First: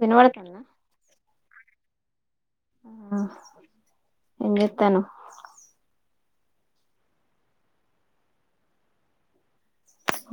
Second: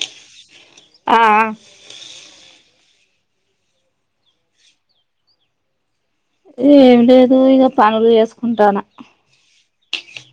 వినబడుతుందా ఆ ఆఏమ్ చెత్తన్నావ్ ఏం లేదు ఇక పనులు చేసుకుంటాన్న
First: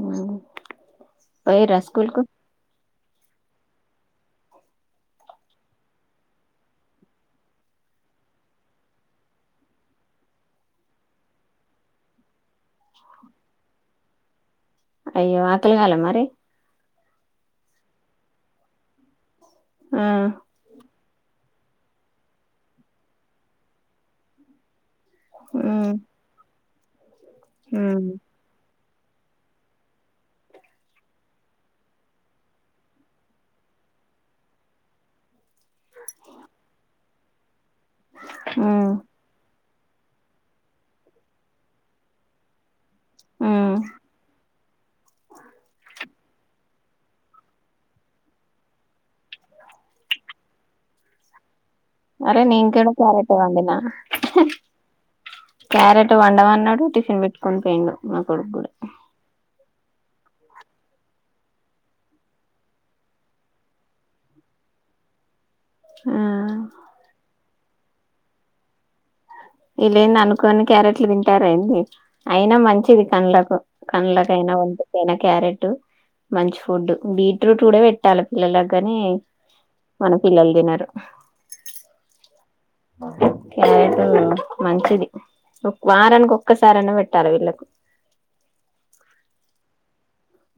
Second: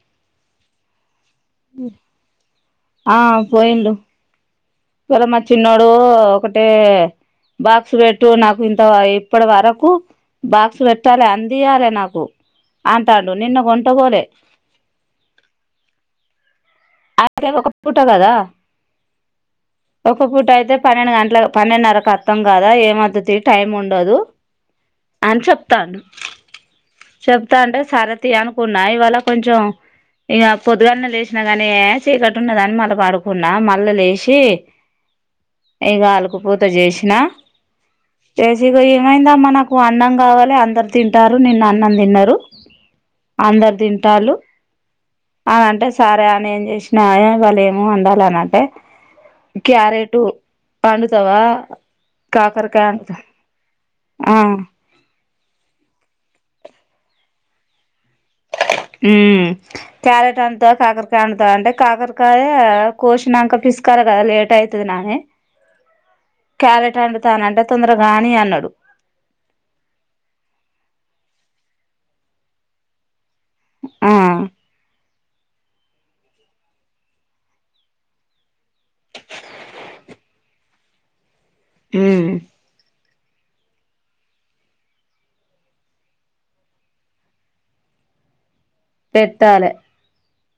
ఊ పోయిరా స్కూల్ కు ఆ పోయిండ్రు ఈ వల్ల మా చిన్నోడు ఒకటి బాక్స్ పెట్టు నాకు ఇంత ఇప్పటి వరకు బాక్స్ పెట్టాలి అందియాలి నాకు అంటాడు నిన్న కొంటపోలే అయ్యో ఆకలిగాలే మరి అయప్ప కేమీ ఒక పూట కదా ఆ ఒక పూట అయితే పన్నెండు గంటలకు పన్నెండున్నరకు అత్తం కదా ఏమీ వద్దుతి టైం ఉండదు అని ఉమ్ చెప్తండు చెప్తా అంటే ఉమ్ సరే తీ అనుకున్నా ఇవాళ కొంచెం ఇంక పొద్దుగాన్న లేచినా గానీ చీకట్టు ఉన్నదని మళ్ళా పడుకున్నా మళ్ళా లేచి ఇక ఆలుకు పూత చేసినా లేసి ఇగ ఉమ్ ఏమైంది అమ్మ నాకు వ అన్నం కావాలి అందరు తింటారు నిన్న అన్నం తిన్నారు ఉమ్ అందరు తింటాలు అని అంటే సరే అని ఏం చేసినా వాళ్ళ ఏమో వండాలనంటే క్యారేటు వండుతవా అరే నేను కూడా క్యారెట్ వండినా ఆ క్యారెట్ వండమాన్నాడు టిఫిన్ పెట్టుకొని పోయిండు నా కొడుకు కూడా ఉమ్ క్యారెట్ వండుతవ కాకరకాయ వండుతావ అంటే కాకరకాయ కోసినాక పిసుకాలే కదా లేట్ అయి అయతుంది నానీ ఆ క్యారేట్ వండుతానంటే తొందరగాని అన్నాడు వీళ్ళు ఏంది అనుకోని క్యారెట్లు తింటారు ఏంది అయినా మంచిది కళ్లకు ఆ కండ్లకయనా వంటికి అయినా క్యారెట్ మంచి ఫుడ్ బీట్రూట్ కూడా పెట్టాలి పిల్లలకు కాని మన పిల్లలు తినరు ఊ క్యారెట్ మంచిది వారానికి ఒక్కసారైన పెట్టాలి వీళ్లకు పెట్టాలే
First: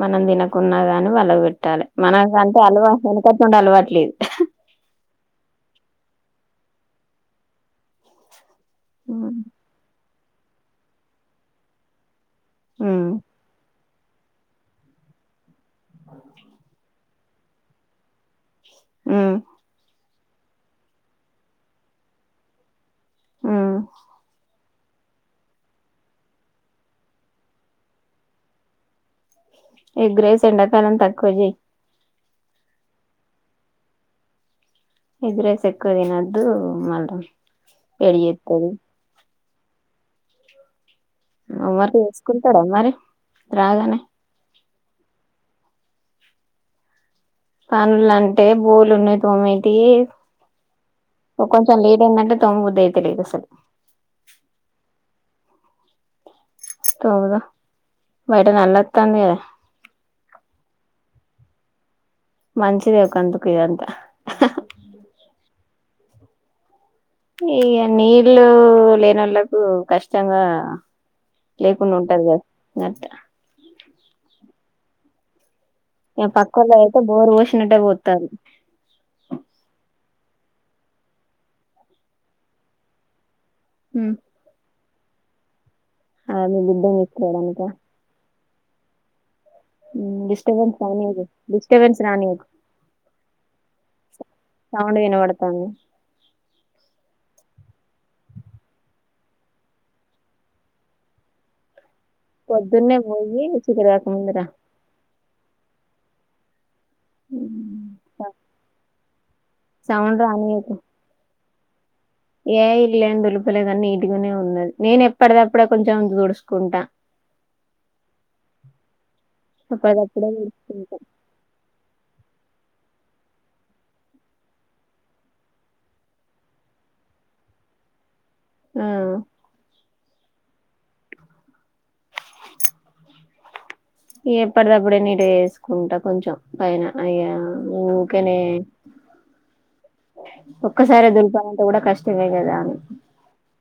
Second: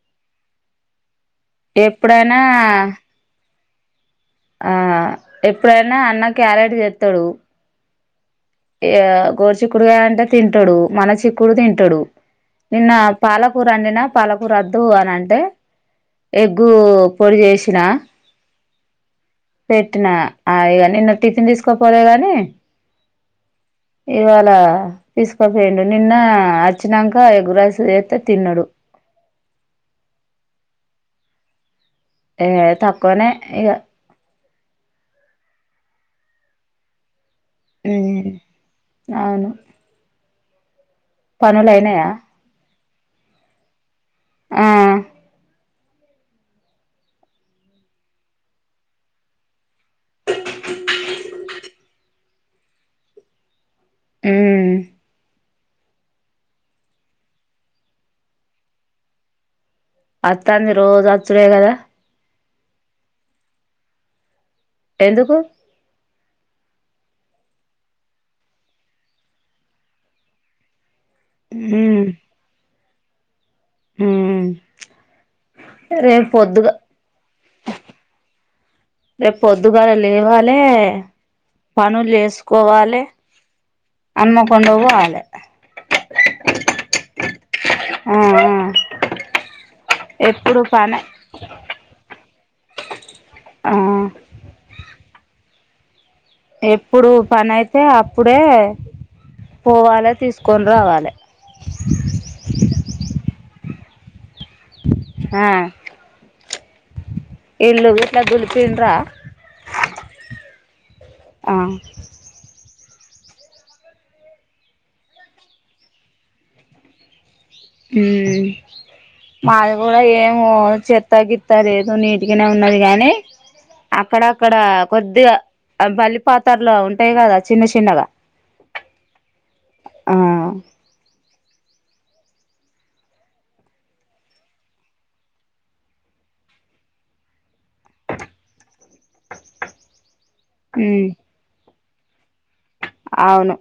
మనం తినకున్నా గాని వాళ్లకు పెట్టాలి మనకంటే ఎప్పుడైనా అలవా వెనకట్ట్ నుండి అలవాట్లేదు ఆ ఎప్పుడైనా అన్న క్యారెట్ ఏత్తడు ఇగా ఉమ్ గోర్ చిక్కుడుగాయ్ అంటే తింటడు మన చిక్కుడ్ తింటడూ నిన్నా పాలకూరండినా పాలకూర అద్దు అని అంటే ఎగ్గూ పొడి చేషినా ఉమ్ పెట్టిన అ ఇగా నిన్న టిఫిన్ తీసుకపోలే గాని ఉమ్ ఇవాళ తీసుకోపోయిండు నిన్నా అచ్చినాంక ఎగ్గ్ రైస్ చేస్తే తిన్నడు ఎగ్ రైస్ ఎండాకాలం తక్కువ జెయ్ ఏ తక్కువనే ఇగ ఎగ్ రైస్ ఎక్కువ తినద్దూ మల్ల మ్ ఔను హోమ్ వర్క్ పనులయినయా చేసుకుంటడ మరి రాగానే ఆ పన్లంటే బోల్ ఉన్నాయ్ తోమెటీయీ ఒ కొంచెం లేట్ అయిందంటే తోమబుద్ది అయితలేద్ అసల్ మ్ తోముదా బయట నల్లత్తాంది గదా ఆత్తాంది రోజ్ అచ్చుడే గదా మంచిదే ఒకందుకు ఇదంతా ఎందుకు ఈఅ నీళ్లూ లేనోళ్లలకూ కష్టంగా లేకున్నుంటాద్ గా గంతె మ్ రేపు ఇగ పొద్దుగా పక్కొల్లయ్ ఐతే బోరు వోషినట్టే పోతాంద్ రేప్ పొద్దుగాల లేవాలే పనుల్ ఏసుకోవాలే హన్మకొండ వోవాలే అదే బిడ్డ [inaudible] ఆ ఆ మ్ ఎప్పుడు డిస్టర్బెన్స్ పనే రానీయకు డిస్టర్బెన్స్ రానీయకు ఆ సౌండ్ వినవడతాంది ఎప్పుడు పని ఐతే అప్పుడే పోవాలే తీస్కొన్ రావాలే పొద్దున్నే వొయ్యి చీకట్ కాక ముందురా ఆ ఇల్లు గిట్లా దులిపింన్రా సౌండ్ రానియకు హా ఏ ఇల్లు ఏం దులుపలే కానీ నీట్గానే ఉన్నది నేను ఎప్పటిదప్పుడే కొంచెం దుడుచుకుంటా మ్ మాద్ గుడా ఎప్పటిదప్పుడే ఏం తుడుసుకుంటా చెత్తగిత్తా లేదు నీ గనే ఉన్నది గానీ అక్కడక్కడా కొద్దిగా అ బల్లి పాతర్ల ఉంటాయ్ గదా చిన్న చిన్నగా ఆ ఆ ఎప్పటిదప్పుడే నీట్గా చేసుకుంటా కొంచెం పైన అయ్యా ఊకనే హ్మ్ ఒక్కసారె దులపాల్ అంటె గుడ కష్టమే గదా అవును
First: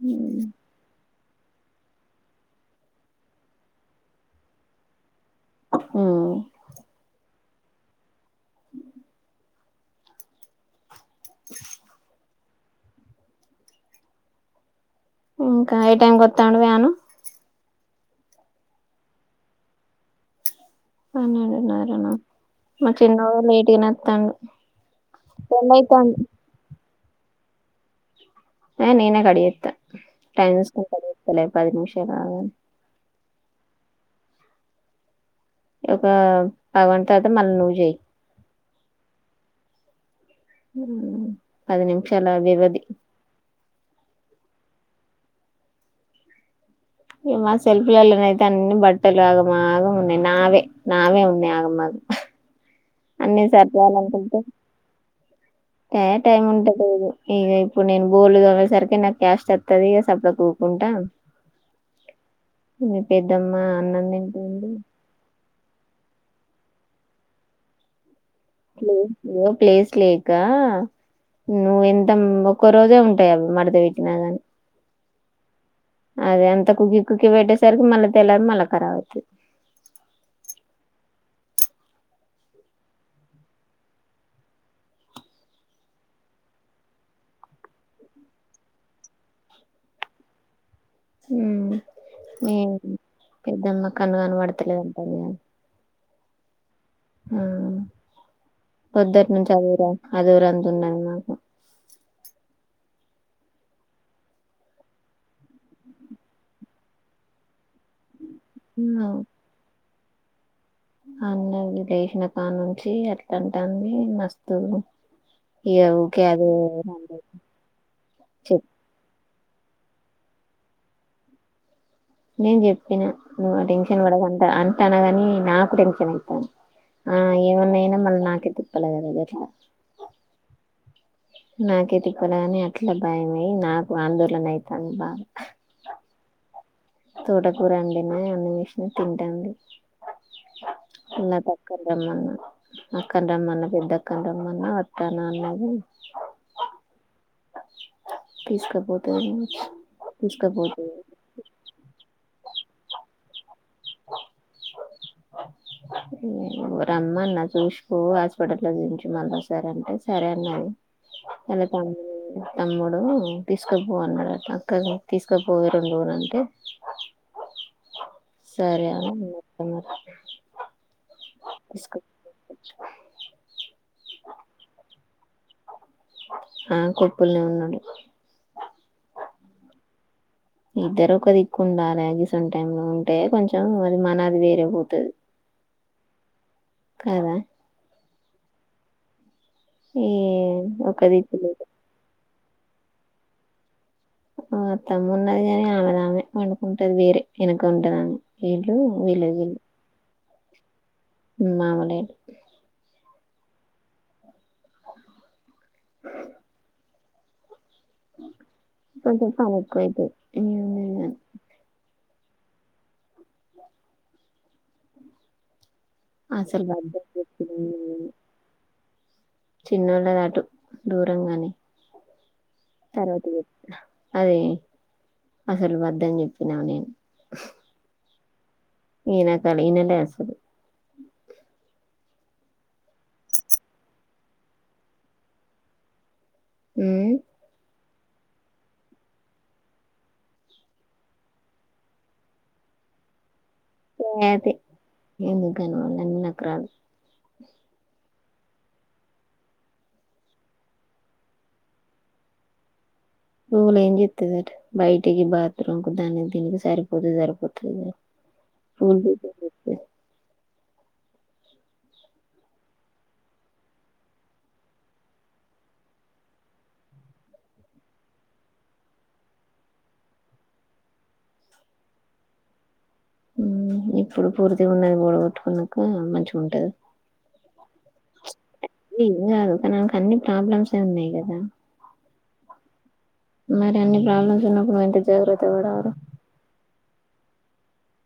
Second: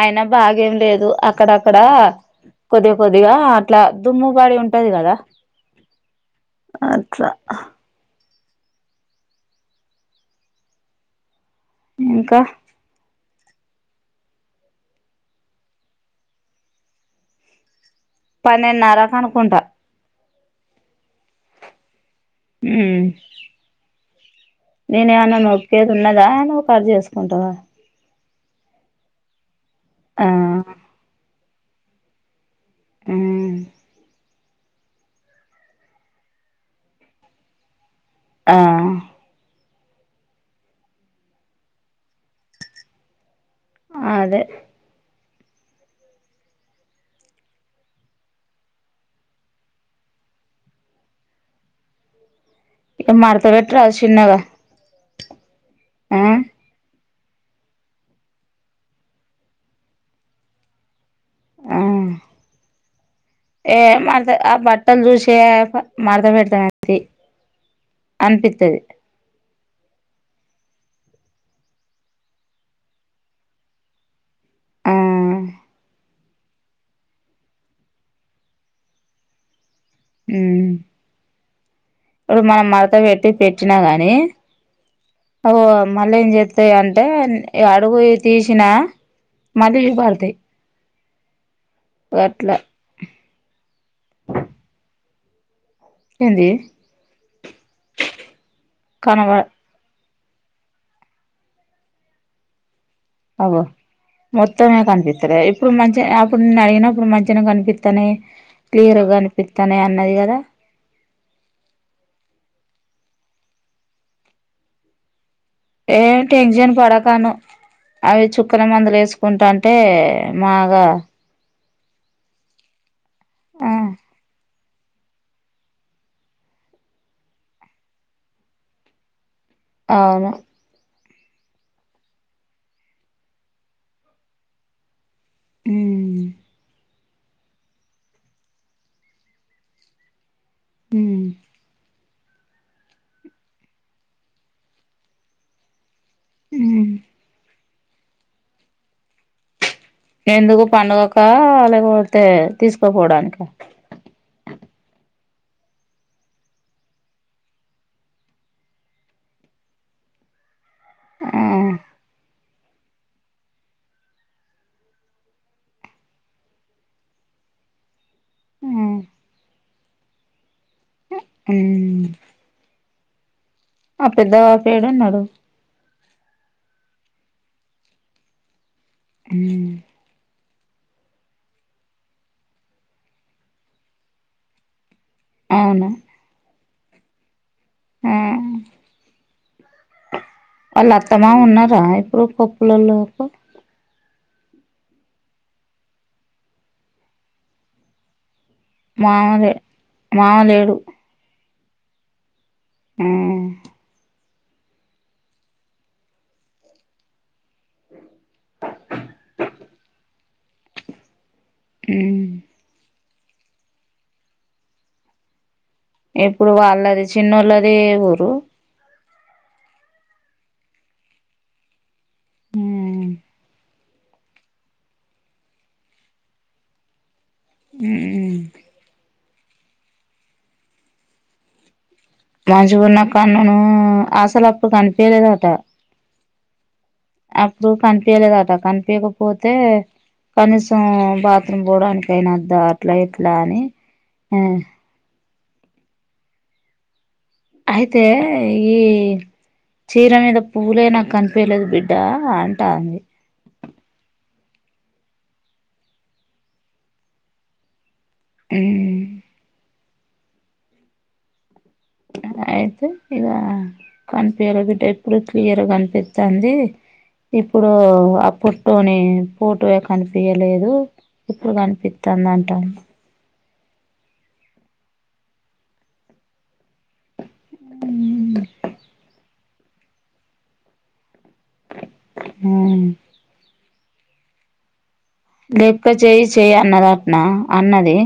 అయినా బాగేం లేదు అ అక్కడక్కడా కొద్దిగా కొద్దిగా అట్లా దుమ్ము పడి ఉంటది గదా మ్ ఇంకా ఇంకా ఏ టైంకి వస్తాండు మీ ఆయనా పన్నెండున్నర కు అనుకుంటా పనెడున్నారనా మ్మ్ నేను ఏమన్నా నోకేది రెండైతాంది ఉన్నదా నువ్వు పని చేసి కుంటవ ఆ నేనే కడియేతా ఆ టైం చూసుకొని కడియతలే పది నిమిషలు మ్మ్ ఒక పగవన్ తర్త మళ్ళ నువ్వు చేయి ఆ పది నిమిషాలభివధి అదే ఏమా సెల్ఫీలలోన అయితే అన్ని బట్టలు ఆగమాగం ఉన్నాయి నావే నావే ఉన్నాయి ఆగమాగం ఇగ అన్ని మడత పెట్టరాదు సర్దాలి చిన్నగా అనుటుంటే ఏ ఆ టైమ్ ఉంట లేదు ఇక ఇప్పుడు నేను గొడ్లు తోమే సరికి నాకు క్యాస్ట్ అస్తది ఇక సర్దక ఊరుకుంట ఆ పెద్దమ్మ ఏ అన్నం మా ఆ తింటుంది బట్టలు చూసా మార్ద పెడతామంది ప్లేస్ లో ప్లేస్ లేక్ ఇంకా నువ్వు ఎంత ఒక్కో రోజే ఉంటాయవి మడత పెట్టినా కాని ఆ అదే అంత కుకి కుక్కి పెట్టేసరికి మళ్ళీ తెలదు మళ్ళా ఖరా అవుతది మ్మ్ ఇప్పుడు మనం మరత పెట్టి పెట్టినా గాని ఓ మళ్ళీ ఏం చెప్తాయి అంటే అడుగువి తీసినా మళ్ళీ పడతాయి మ్మ్ అట్లా ఏం పెద్దమ్మ కన్న కన పడతలేదంటా ఏంది హ్మ్ కనబ పొద్దుటి నుంచి చదివిరా అదురంత ఉండాలి మాకు పావొ మొత్తమే కనిపిస్తంది ఇప్పుడు మంచి అప్పుడు నేను అడిగినప్పుడు మంచిగా కనిపిస్తానాయి క్లియర్ గా అనిపిస్తన్నాయి అన్నది కదా అన్న విదషిన కా నుంచి అట్లాంటి అంది మస్తు ఇగ ఏం ఊకే టెన్షన్ అదే పడకాను అవి చుక్కన చెప్ మందులు వేసుకు కుంటాంటే మాగా నేను చెప్పిన నువ్వు ఆ టెన్షన్ పడకుంట అ తనది అని నాకు టెన్షన్ అయితాంది ఆ ఏమన్నాయినా మళ్ళీ నాకే తిప్పలే కదట్లా అవును నాకే తిప్పలేగాని అట్లా భయమై నాకు ఆందోళన అయితాను బాగా మ్మ్ తోటకూరండినే అన్ని వేషిన తింటాండి ఉమ్ ఎన్న తక్కన అమ్మన్న అక్కనీ రామన్న పెద్ద అక్కనీ రామ్మన్న వతనా అన్నది మ్మ్ తీసుకపోతేయి ఎందుకు పడుగుక లేకపోతే తీసుకోపోవడానికా రమ్మన్న చూసుకో హాస్పిటల్ లో దించ మళ్ళా సర అంటే సరే అన్నది ఆ [unintelligible] తమ్ముడు తీసుకుపోన్నాడట అక్క తీసుకుపోయే రెండు ఊరు అంటే ఆ సరే అ [inaudible] ఇసుక్ ఉమ్ ఆ పెద్ద బాపేడు ఉన్నాడు ఆ కుప్పులనే ఉన్నాడు హు ఇద్దరు ఒక దిక్కు ఉండాలి గీసన్ టైంలో ఉంటే కొంచెం అది మన అది వేరే పోతుంది అవునా కదా ఆ ఈ వాళ్ళు ఒక అత్తమా దిక్కు లేదు ఉన్నారా ఇప్పుడు పో లోలకో అతమ్ము ఉన్నది గాని ఆమె రాలె వండుకుంటది వేరే ఈయనకు వండరాదు వీళ్ళు వీలది వీళ్ళ మామలేడు మామలేడు హు కొంచెం పని ఎక్కువైతది ఏమున్నది ఉమ్ ఇప్పుడు అసలు వాళ్ళది వద్దని చెప్పిన చిన్నోళ్ళది ఏ ఊరు చిన్నోళ్ళది అటు దూరంగాని ఉమ్ తర్వాత చెపుతా అది అసలు వద్దని చెప్పినా నేను హు ఇదాకా అడిగాన లే అసలు రాజుగున్న కన్నను అసలు అప్పుడు కనిపయలేదుట అప్పుడు కనిపయలేదట కనిపయకపోతే కనీసం బాత్రూమ్ పోడానికైనా వద్ద అట్లా ఇట్లా అని ఏ తీయి ఎందుకు గాని వాళ్ళు అన్ని నకరాలు అయితే ఈ చీర మీద పువ్వులే నాకు కనిపయలేదు బిడ్డ అంటా అంది పువ్వులు ఏం చేస్తదట బయటికి బాత్రూం కి దానికి దీనికి సరిపోతే సరిపోతగాని మ్మ్ పువ్వులు [inaudible] అయితే ఇగ కనిపియ్యలే బిడ్డ ఎప్పుడు క్లియర్ కనిపిస్తాంది ఇప్పుడు ఆ పొట్టోని ఫోటో వే కనిపయలేదు ఎప్పుడు కనిపిస్తుంది అంటాడు హు ఇప్పుడు పూర్తిగా ఉన్నది పోడగొట్టుకున్నాక మంచిగా ఉంటది [unintelligible] ఏం కాదు కానీ ఆమె కు అన్ని ప్రాబ్లమ్స్ ఉన్నాయి కదా అహ మరి అన్ని ప్రాబ్లమ్స్ ఉన్నప్పుడు వేట లెక్క చేయి చెయయి అన్నదాటన అన్నది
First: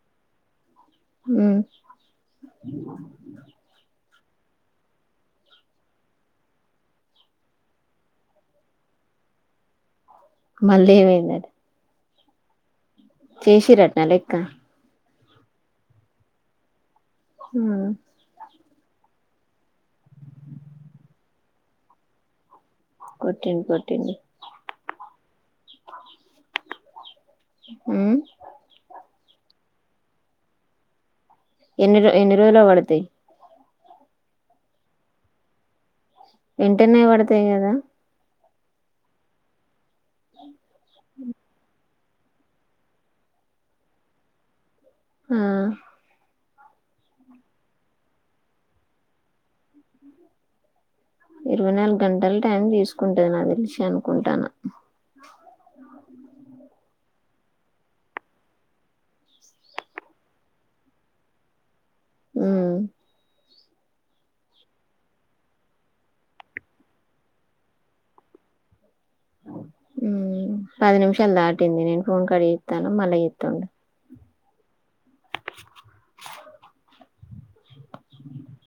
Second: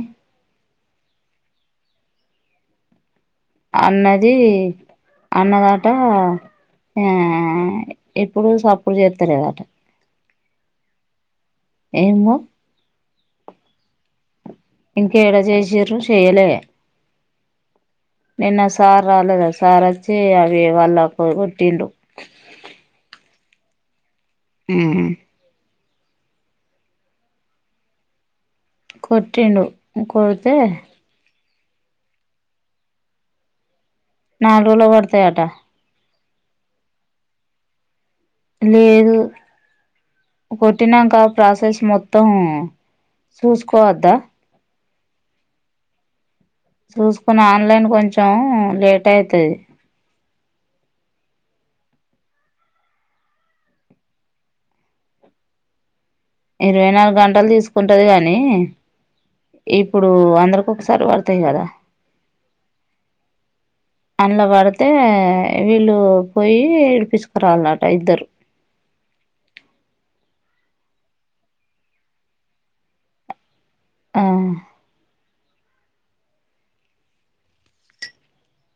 ఉహు అన్నది అన్నదాట ఆ ఎప్పుడు సప్పుడు చేస్తలేదట మళ్ళీ ఏమైందట ఏంమో చేసిరటన లెక్క ఇంకా ఎడ చేసిరు చేయ్యలే అహ నిన్న సార్ రాలేదు సార్ వచ్చి అవి వాళ్ళ కి కొట్టిండు కోటిండు కోటిండు ఉహు హు కొటిండు కొడితే ఎన్ని రో ఎన్ని రోజుల పడతాయి నారోల్ల పడతాయి అట ఎంటనే పడతాయి కదా లేదు కొట్టినంక ప్రాసస్ మొత్ తమ్ చూస్ కోవద్దా ఆ చూస్ కున్న ఆన్ లైన్ కొంచెం లేట్ అయితది ఇరవై నాల్ గంటలు టైం తీస్ కుంటది నాక్ తెలిసి అనుకుంటాన ఇరవై నాల్ గంటలు తీసుకుంటది కానీ ఇప్పుడు అందర్ కోక్ సారి పడతాయి కదా ఉమ్ [inaudible] అల్ల బడతే వీళ్ళు పోయి విడిపిస్ క్ రావాల్ నట ఇద్దరు [inaudible] హ్మ్ పది నిమిషాలు దాటింది నేను ఫోన్ కడ్ జేతనా మళ్ళా జేతుండు ఆ [inaudible] [inaudible]